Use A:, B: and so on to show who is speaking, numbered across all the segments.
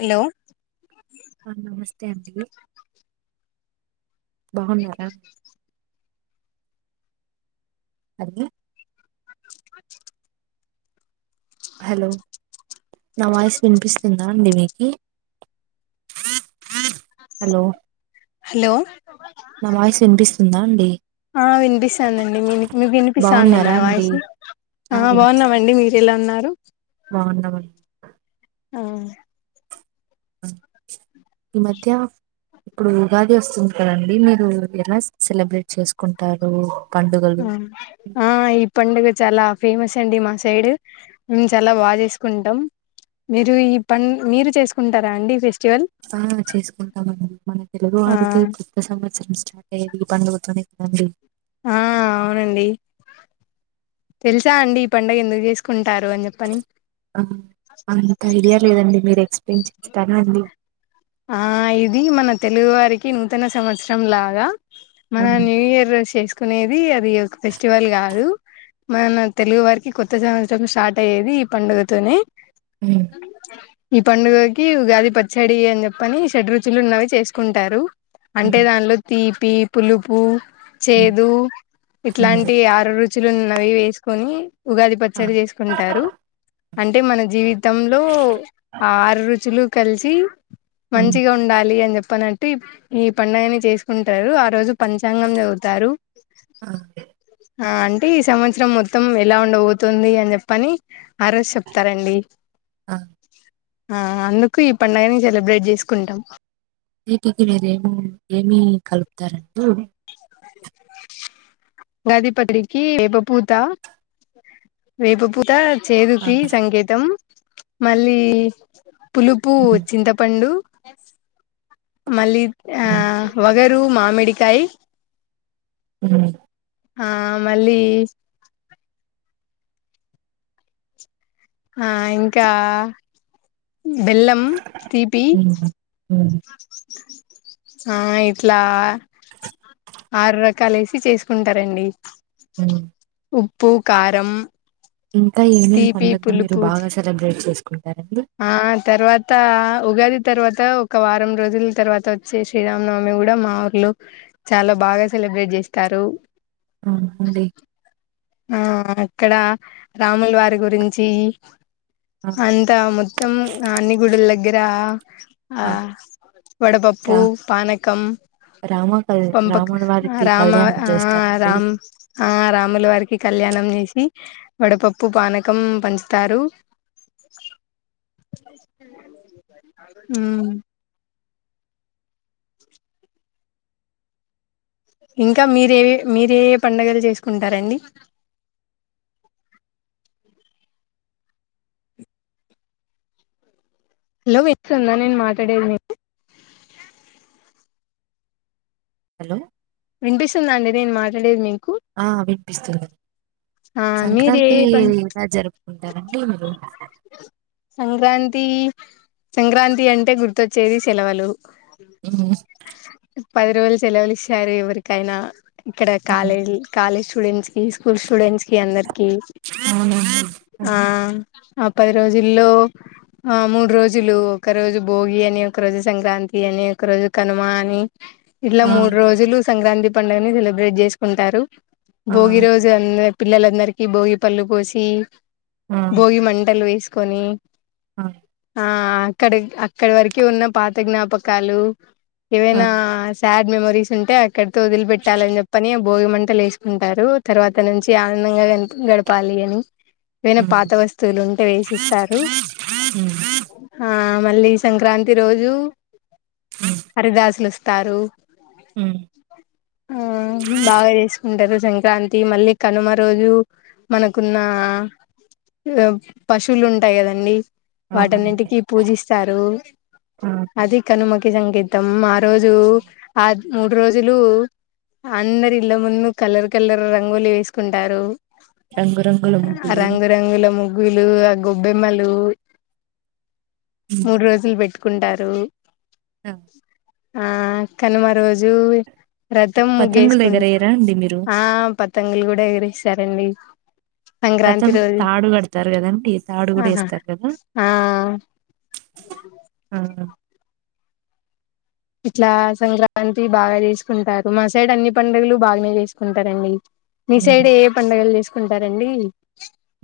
A: Hello
B: నమస్తే అండి బాన్నార అగ్గి హలో నా వాయిస్ వినిపిస్తుందా అండి మీకి హలో
A: హలో
B: నా వాయిస్ వినిపిస్తుందా అండి
A: ఆ వినిపిస్తాదండి మి మీ వినిపిస్తాంది నా
B: బాగున్నారా అండి
A: వాయిస్ ఆ బావున్నామండి మీరెలా ఉన్నా
B: బావున్నమండి.
A: హ్మ్
B: ఈ మధ్య ఇప్పుడు ఉగాది వస్తుంది కదండి మీరు ఎలా సెలబ్రేట్ చేసుకుంటారు పండుగలు
A: ఆ ఈ పండగ చాలా ఆ ఫేమస్ అండి మా సైడ్ మేమ్ చాలా బా చేసుకుంటాం మీరు ఈ పం మీరు చేసుకుంటారా అండి ఫెస్టివల్
B: ఆ చేసుకుంటామండి మన తెలుగు
A: ఆ
B: వారికి కొత్త సంవత్సరం స్టార్ ఏదిగి పండుగ వత్తంది ఎందుకు అండి
A: ఆ అవునండి తెలుసా అండి ఈ పండుగ ఎందుకు చేసుకుంటారు అని జెప్పని
B: ఆ అంత ఐడియా లేదండి మీరు ఎక్స్ప్లెయిన్ చేస్తారు అండి
A: ఆ ఇది మన తెలుగు వారికి నూతన సంవత్సరం లాగా మన
B: ఆ ఉమ్,
A: న్యూ ఇయర్ చేసుకునేది అది ఒక ఫెస్టివల్ గాదు మన తెలుగు వారికి కొత్త సంవత్సరం స్టార్ట్ అయ్యేది ఈ పండుగతోనే
B: ఉమ్,
A: ఈ పండుగకి ఉగాది పచ్చడి అని చెప్ పని షడ్ రుచులు ఉన్నవి చేసుకుంటారు అంటే
B: ఉమ్,
A: దానిలో తీపి పులుపు
B: ఉమ్.
A: చేదు ఇట్లాంటి ఆరు రుచులు ఉన్నవి వేసుకొని ఉగాది
B: ఆ,
A: పచ్చడి చేసుకుంటారు అంటే మన జీవితంలో ఆ ఆరు రుచులు కలిసి
B: హ్మ్.
A: మంచిగా ఉండాలి అని జెప్పి అన్ టిప్ ఈ పండుగని చేసుకుంటారు ఆ రోజు పంచాంగం చదువుతారు
B: ఆ!
A: ఆ అంటే ఈ సంవత్సరం మొత్తం ఎలా ఉండబోతుంది అని చెప్పని ఆ రోజు చెప్తారండి
B: ఆ!
A: ఆ అందుకు ఈ పండుగని సెలబ్రేట్ చేసుకుంటాం
B: వీటికి మీరు ఏమో ఏమి కలుపుతారండి
A: ఉగాది పచ్చడికి వేప పూత వేపపూత
B: ఆ!
A: చేదుకి సంకేతం మళ్ళీ పులుపు
B: హ్మ్.
A: చింతపండు మళ్ళీ ఆ
B: హ్మ్.
A: వగరు మామిడ్ డికాయి
B: ఉ
A: ఆ మళ్ళీ ఆ ఇంకా బెల్లం తీపి
B: హ్మ్. హ్మ్.
A: ఆ ఇట్లా ఆరు రకాలు ఎసి చేసుకుంటారండి
B: హ్మ్మ్
A: ఉప్పు కారం
B: ఇంకా ఏమేమి
A: తీపి
B: పండగలు మీరు
A: పులుపు
B: బాగా సెలబ్రేట్ చేస్
A: ఆ తర్వాత ఉగాది తర్వాత ఒక వారం రోజుల తర్వాత వచ్చే శ్రీరామనవమి కూడా మా ఊర్లో చాలా బాగా సెల్ సెలబ్రేట్ చేస్తారు
B: ఆ అండి
A: ఆ అక్కడ రాములు వారి గురించి
B: ఆ!
A: అంతా మొత్తం అన్ని గుడుల దగ్గర ఆ వడపప్పు
B: రా
A: పానకం
B: రామ కల్
A: పంపక
B: రాముల వారికి
A: రామ
B: కళ్యాణం
A: ఆ
B: చేస్తారండి.
A: రామ్ ఆ రాములు వారికి కళ్యాణం చేసి వడపప్పు పానకం పంచుతారు ఊ ఇంకా మీరేవి మీరు ఏ పండుగలు చేసుకుంటారండి హలో విసుంద నేను మాట్లాడేది మీకు
B: హలో
A: వినిపిస్తుందా అండి నేను మాట్లాడేది మీకు
B: ఆ వీనిపిస్తుంది.
A: ఆ మీరు ఏ
B: సంక్రాంతి
A: పం
B: ఎలా జరుపుకుంటారండి మీరు
A: సంక్రాంతి సంక్రాంతి అంటే గుర్తొచ్చేది సెలవులు
B: హ్మ్మ్
A: పది రోజులు సేలవులు ఇస్తారు ఎవరికైనా ఇక్కడ
B: హ్మ్.
A: కాలేజీ కాలేజ్ ఫ్రెండ్స్ కి స్కూల్ స్టూడెంట్స్ కి అందరికి
B: అవునండి. హ్మ్.
A: ఆ ఆ పది రోజుల్లో ఆ మూడు రోజులు ఒక రోజు భోగి అని ఒక రోజు సంక్రాంతి అని ఒక రోజు కనుమ అని ఇట్లా
B: ఆ!
A: మూడు రోజులు సంక్రాంతి పండుగని సెలబ్రేట్ చేసుకుంటారు
B: ఆ!
A: భోగి రోజు అ పిల్ల లందరికి భోగి పళ్ళు పోసి భోగి మంట లు వేసుకొని
B: అ
A: ఆ అక్కడ అక్కడ వరక ఉన్న పాత జ్ఞాపకాలు
B: ఆ!
A: ఏవైనా శాడ్ మెమరీస్ ఉంటే అక్కడతో వదిలి పెట్టాలని చెప్పని భోగి మంటలు వేసుకుంటారు తర్వాత నుంచి ఆనందంగా గ గడపాలి అని ఏవైనా
B: హ్మ్.
A: పాత వస్తువులు ఉంటే వేసిస్తారు
B: హ్మ్.
A: ఆ మళ్ళీ సంక్రాంతి రోజు
B: హ్మ్.
A: హరిదాసులు వస్తారు
B: హ్మ్.
A: ఆ బాగా చేసుకుంటారు సంక్రాంతి మళ్ళీ కనుమ రోజు మనకున్న పశువులు ఉంటాయి కదండి
B: అవునండి
A: వాటన్నింటికి పూజిస్తారు
B: ఆ,
A: అది కనుమకి సంగీతం ఆ రోజు ఆ మూడు రోజులు అందరు ఇళ్ల ముందు కలర్ కలర్ రంగులు వేసుకుంటారు
B: రంగురంగుల ముగ్గులు
A: రంగు రంగుల ముగ లు ఆ గొబ్బెమ్మలు
B: ఉమ్.
A: మూడు రోజులు పేటు కుంటారు
B: ఆ
A: ఆ కనుమ రోజు రథం
B: పతంగులు
A: ముగేసుకుంట
B: ఎగరేయరా అండి మీరు
A: ఆ పతంగులు కూడా ఎగిరేస్తారండి సంక్రాంతి
B: రతం
A: రోజు
B: తాడు కడతారు కదా కదంటే ఈ తాడు కూడా
A: ఆహా
B: వేస్తారు కదా
A: ఆ ఇట్లా సంక్రాంతి బాగా చేసుకుంటారు మా సైడ్ అన్ని పండుగలు బాగానే చేసుకుంటారండి మీ సైడ్
B: ఉమ్.
A: ఏ పండగలు చేసుకుంటారండి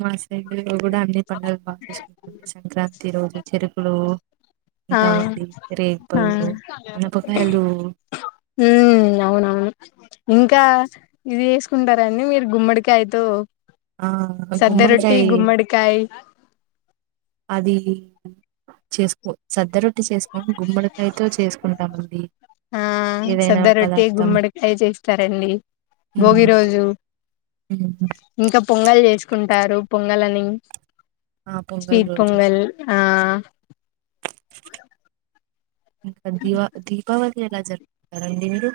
B: మా సైడ్లో కూడా అన్ని పండుగలు బాగా చేసుకుంటారు అండి సంక్రాంతి రోజు చెరుకులు
A: ఆ
B: తింటామండి
A: ఆ
B: రేగిపళ్ళు అనపకాయలు
A: ఉమ్ అవునవును ఇంకా ఇది చేసుకుంటారంండి మీరు గుమ్మడికాయతో
B: ఆ
A: సద్ద రోటీ
B: గుమ్మడికాయ
A: గుమ్మడికాయ
B: అది చేసుకో సద్ద రొట్టి చేసుకోని గుమ్మడికాయతో చేసుకుంటాం
A: ఆ సద్ద రొట్టి గుమ్మడికాయ చేస్తారండి భోగి
B: ఉమ్.
A: రోజు
B: ఉమ్.
A: ఇంకా పొంగల్ చేస్ కుంటారు పొంగల్ అని
B: ఆ పొంగల్
A: స్వీట్
B: రోజు
A: పొంగల్ ఆ
B: ఇంకా దీవ దీపావళి ఎలా జరుగుతారండి మీరు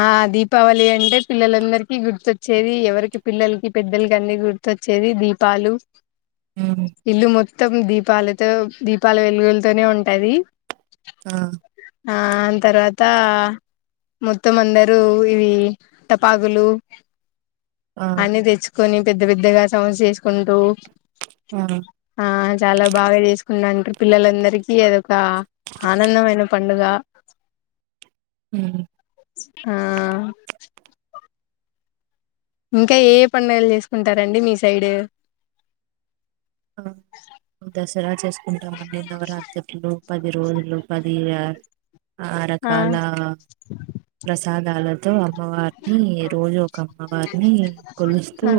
A: ఆ దీపావళి అంటే పిల్లలందరికీ గుర్తుొచ్చేది ఎవరికి పిల్లలకి పెద్దలకి అన్నీ గుర్ ర్త్వచ్చేది దీపాలు
B: ఉమ్,
A: ఇల్లు మొత్తం దీపాలతో దీపాల వెలుగులతోనే ఉంటది
B: ఆ
A: ఆ తర్వాత మొత్తం అందరూ ఇవి టపాకులు
B: ఆ
A: అన్ని తెచ్ కొని పెద్ద పెద్దగా సౌండ్స్ చేసుకుంటూ
B: ఆ
A: ఆ చాలా బాగా చేసుకున్నా అంటారు పిల్లలందరికీ అదొక ఆనందమైన పండుగ
B: హ్మ్
A: ఆ ఇంకా ఏ ఏ పండగలు చేసుకుంటారంండి మీ సైడ్
B: ఆ దసరా చేసుకుంటామండి నవరాత్రులు పది రోజులు పది
A: ఆ
B: ఆరకాల ప్రసాదాల అమ్మవారిని రోజు ఒక అమ్మవారిని కొలుస్తూ
A: ఆ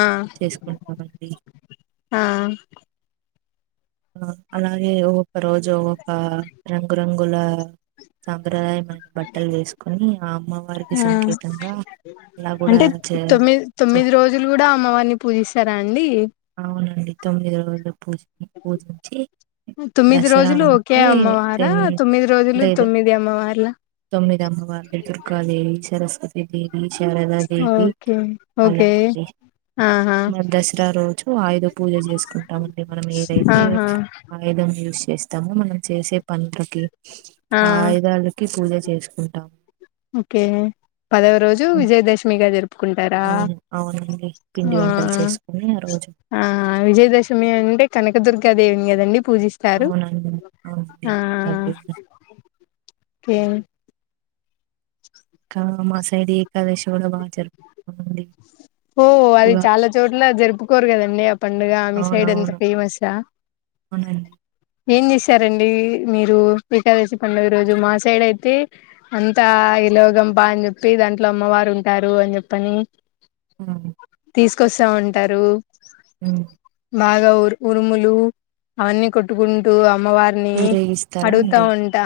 A: ఆ
B: చేసుకుంటామండి
A: ఆ
B: ఆ అలాగే ఒకేఒక రోజు ఒకఒక రంగురంగుల సాంప్రదాయమైన బట్టలు వేసుకుని
A: ఆ
B: అలా కూడా
A: అంటే
B: చే
A: తొమ్మిది
B: చే
A: తొమ్మిది రోజులు కూడా అమ్మవని పూజిస్తారా అండి
B: అవునండి తొమ్మిది రోజులు పూజ పూజించి
A: తొమ్మిది
B: దసరా
A: రోజులు ఒకే
B: అంటే
A: అమ్మవారా
B: టెన్
A: తొమ్మిది రోజులు
B: లేదు
A: తొమ్మిది అమ్మవార్లా
B: తొమ్మిది అమ్మవార్లు దుర్గదేవి సరస్వ తి శారదా దేవి
A: ఓకే
B: అలా
A: ఓకే
B: అండి
A: ఆహా
B: మా దసరా రోజు ఆయుధ పూజ చేసుకుంటామండి మనం ఏదైతే
A: ఆహా
B: ఆయుధం యూస్ చేస్తాము మనం చేసే పంటలకి ఆ ఆయుధాలకి పూజ చేసుకుంటాం
A: ఓకే పదవ రోజు
B: ఉం,
A: విజయదశమిగా జరుపుకుంటారా
B: అవును అవునండి పిండి
A: ఆ
B: వంటలు చేసుకుని ఆ రోజు
A: ఆ విజయదశమిీ అంటే కనకదుర్ ర్గా దేవుని కదండి పూజిస్తారు
B: అవునండి అవునండి
A: ఆ
B: ఏకాదశి.
A: కె
B: ఇంకా మా సైడ్ ఏకాదశి కూడా బాగా జరుపుకుంటామండి
A: ఓ అది
B: కూడా
A: చాలా చోట్ల జరుపుకోరు కదండి ఆ పండుగ మీ సైడ్ అంతా
B: అవునవును
A: ఫేమస్ ఆ
B: అవునండి
A: ఏం చేశారండి మీరు ఏకాదశి పండుగ రోజు మా సైడ్ అయితే అంతా విలోగంపా అని చెప్పి దాంట్లో అమ్మవారు ఉంటారు అని చెప్పని
B: ఉమ్
A: కోసా ఉంటారు బాగా ఉరు ఉరుములు అవన్నీ కొట్టుకుంటూ అమ్మవారిని
B: ఊరేగిస్తారా
A: అడుగుతా
B: అండి
A: ఉంటా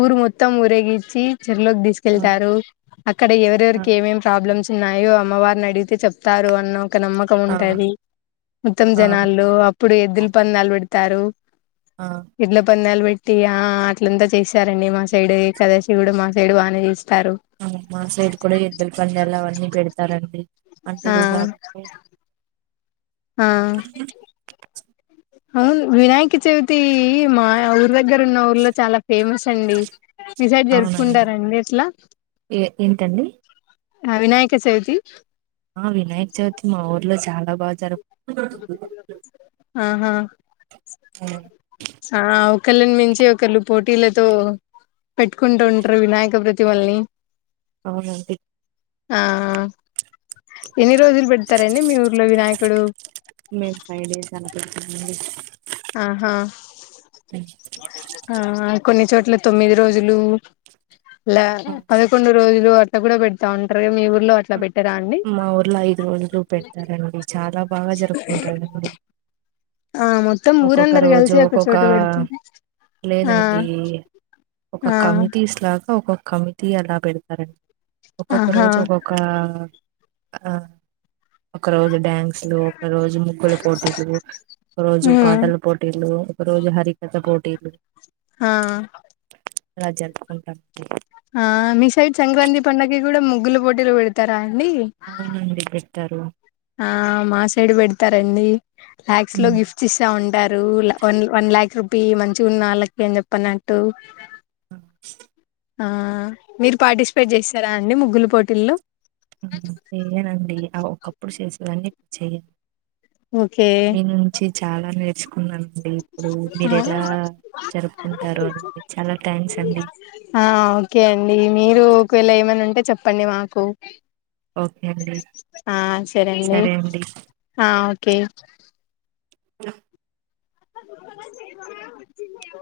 A: ఊరు మొత్తం ఊరేగిచ్చి చెరువులోకి
B: ఆ
A: తీసుకెళ్తారు అక్కడ
B: ఆ
A: ఎవరెవరికి ఏమేం ప్రాబ్లమ్స్ ఉన్నాయో అమ్మవారిని అడి గితే చెప్తారు అన్న ఒక నమ్మకం
B: ఆ
A: ఉంటది మొత్తం
B: ఆ!
A: జనాల్లో అప్పుడు ఎద్దుల పందాలు పెడుతారు
B: ఆ! ఆ!
A: ఎడ్ల పందాలు పే ట్టి ఆ అట్లంతా చేశారండి మా సైడ్ ఏకాదశి కూడా మా సైడ్ బానే చేస్
B: అవును మా సైడ్ కూడా ఎద్దుల పందాలు అవన్నీ పెడతారండి అంటే
A: ఆ
B: ఉగాదికి
A: ఆ అవును వినాయక చవితి మా యా ఉ దగ్గర ఉన్న ఊర్లో చాలా ఫేమస్ అండి మీ సైడ్
B: అవునండి
A: జరుపుకుంటారండి అట్లా
B: ఏ ఏంటండి
A: క వినాయక చవితి
B: ఆ వినాయక చవితి మా ఊర్లో చాలా బాగా జరుప్
A: ఆహా ఆా ఓ క్కళ్ళని మించి ఒకళ్ళు పోటీలతో పెట్టుకుంటూ ఉంటారు వినాయక ప్రతిమల్ని
B: అవునండి
A: ఆ ఆ ఎన్నీ రోజులు పెడుతారండి మీ ఊర్లో వినాయకుడు
B: అడి
A: ఆహా ఆ కొన్ని చోట్ల తొమ్మిది రోజులు ల
B: హ్మ్.
A: పదకొండు రోజులు అట్లా కూడా పెడతా ఉంటారు మీ ఉ ర్లో అట్లా
B: ఆ!
A: పెట్టర
B: మా ఊర్లో ఐదు రోజులు పెడతారండి చాలా బాగా జరుపుకుంటారండి
A: ఆ మొత్తం
B: ఒక్కొక్క
A: ఊరందరు
B: రోజు
A: కలిసి ఒక
B: ఒక్కొక్క
A: చోట పెడుతురు ఆ
B: లేదండి ఒక
A: ఆ
B: కమిటీస్ లాగా ఒక కమిటి అలా పెడుతారండి ఒక్కొక్క
A: ఆహా
B: రోజు ఒక్కొక్క ఆ ఒక రోజు డ్యాన్స్లు ఒక రోజు ముగ్గుల పోటీలు ఒక రోజు
A: ఉమ్
B: పాటలు పోటీలు ఒక రోజు హరికథ పోటీలు
A: ఆా
B: ఇలా జరుపుకుంటామండి
A: హ మీ సైడ్ సంక్రాంతి పండాకి కూడా ముగ్గుల పోటీలు పెడుతారా అం
B: అవునండి పెడుతారు
A: ఆ మా సైడ్ పెడతారండీ లాక్స్ లో గిఫ్ట్స్ ఇస్తా ఉన్ ంటారూ ల వన్ లాక్ రూపీ మంచిగున్న వాళ్ళకి అని చెప్పనంట్టు
B: అ
A: ఆ మీరు పార్టిసిపేట్ చేస్తరా అండి ముగ్గుల పోటీల్లో
B: ఆ చెయ్యనండి ఆ ఒకప్పుడు చేసేదాన్ని ఇప్ చెయ్య
A: ఓకే
B: చాలా నేర్చుకున్నాను అ ఇప్పుడు మీరెలా జరుపుకుంటారు అని చాలా థ్యాంక్స్ అండి
A: ఆ ఓకే అండి మీరు ఒకవేళ ఏమన్న ఉంటే చెప్పండి మాకు
B: ఓకే అండి
A: ఆ సరే అండి ఆ ఓకే
B: అ
A: లో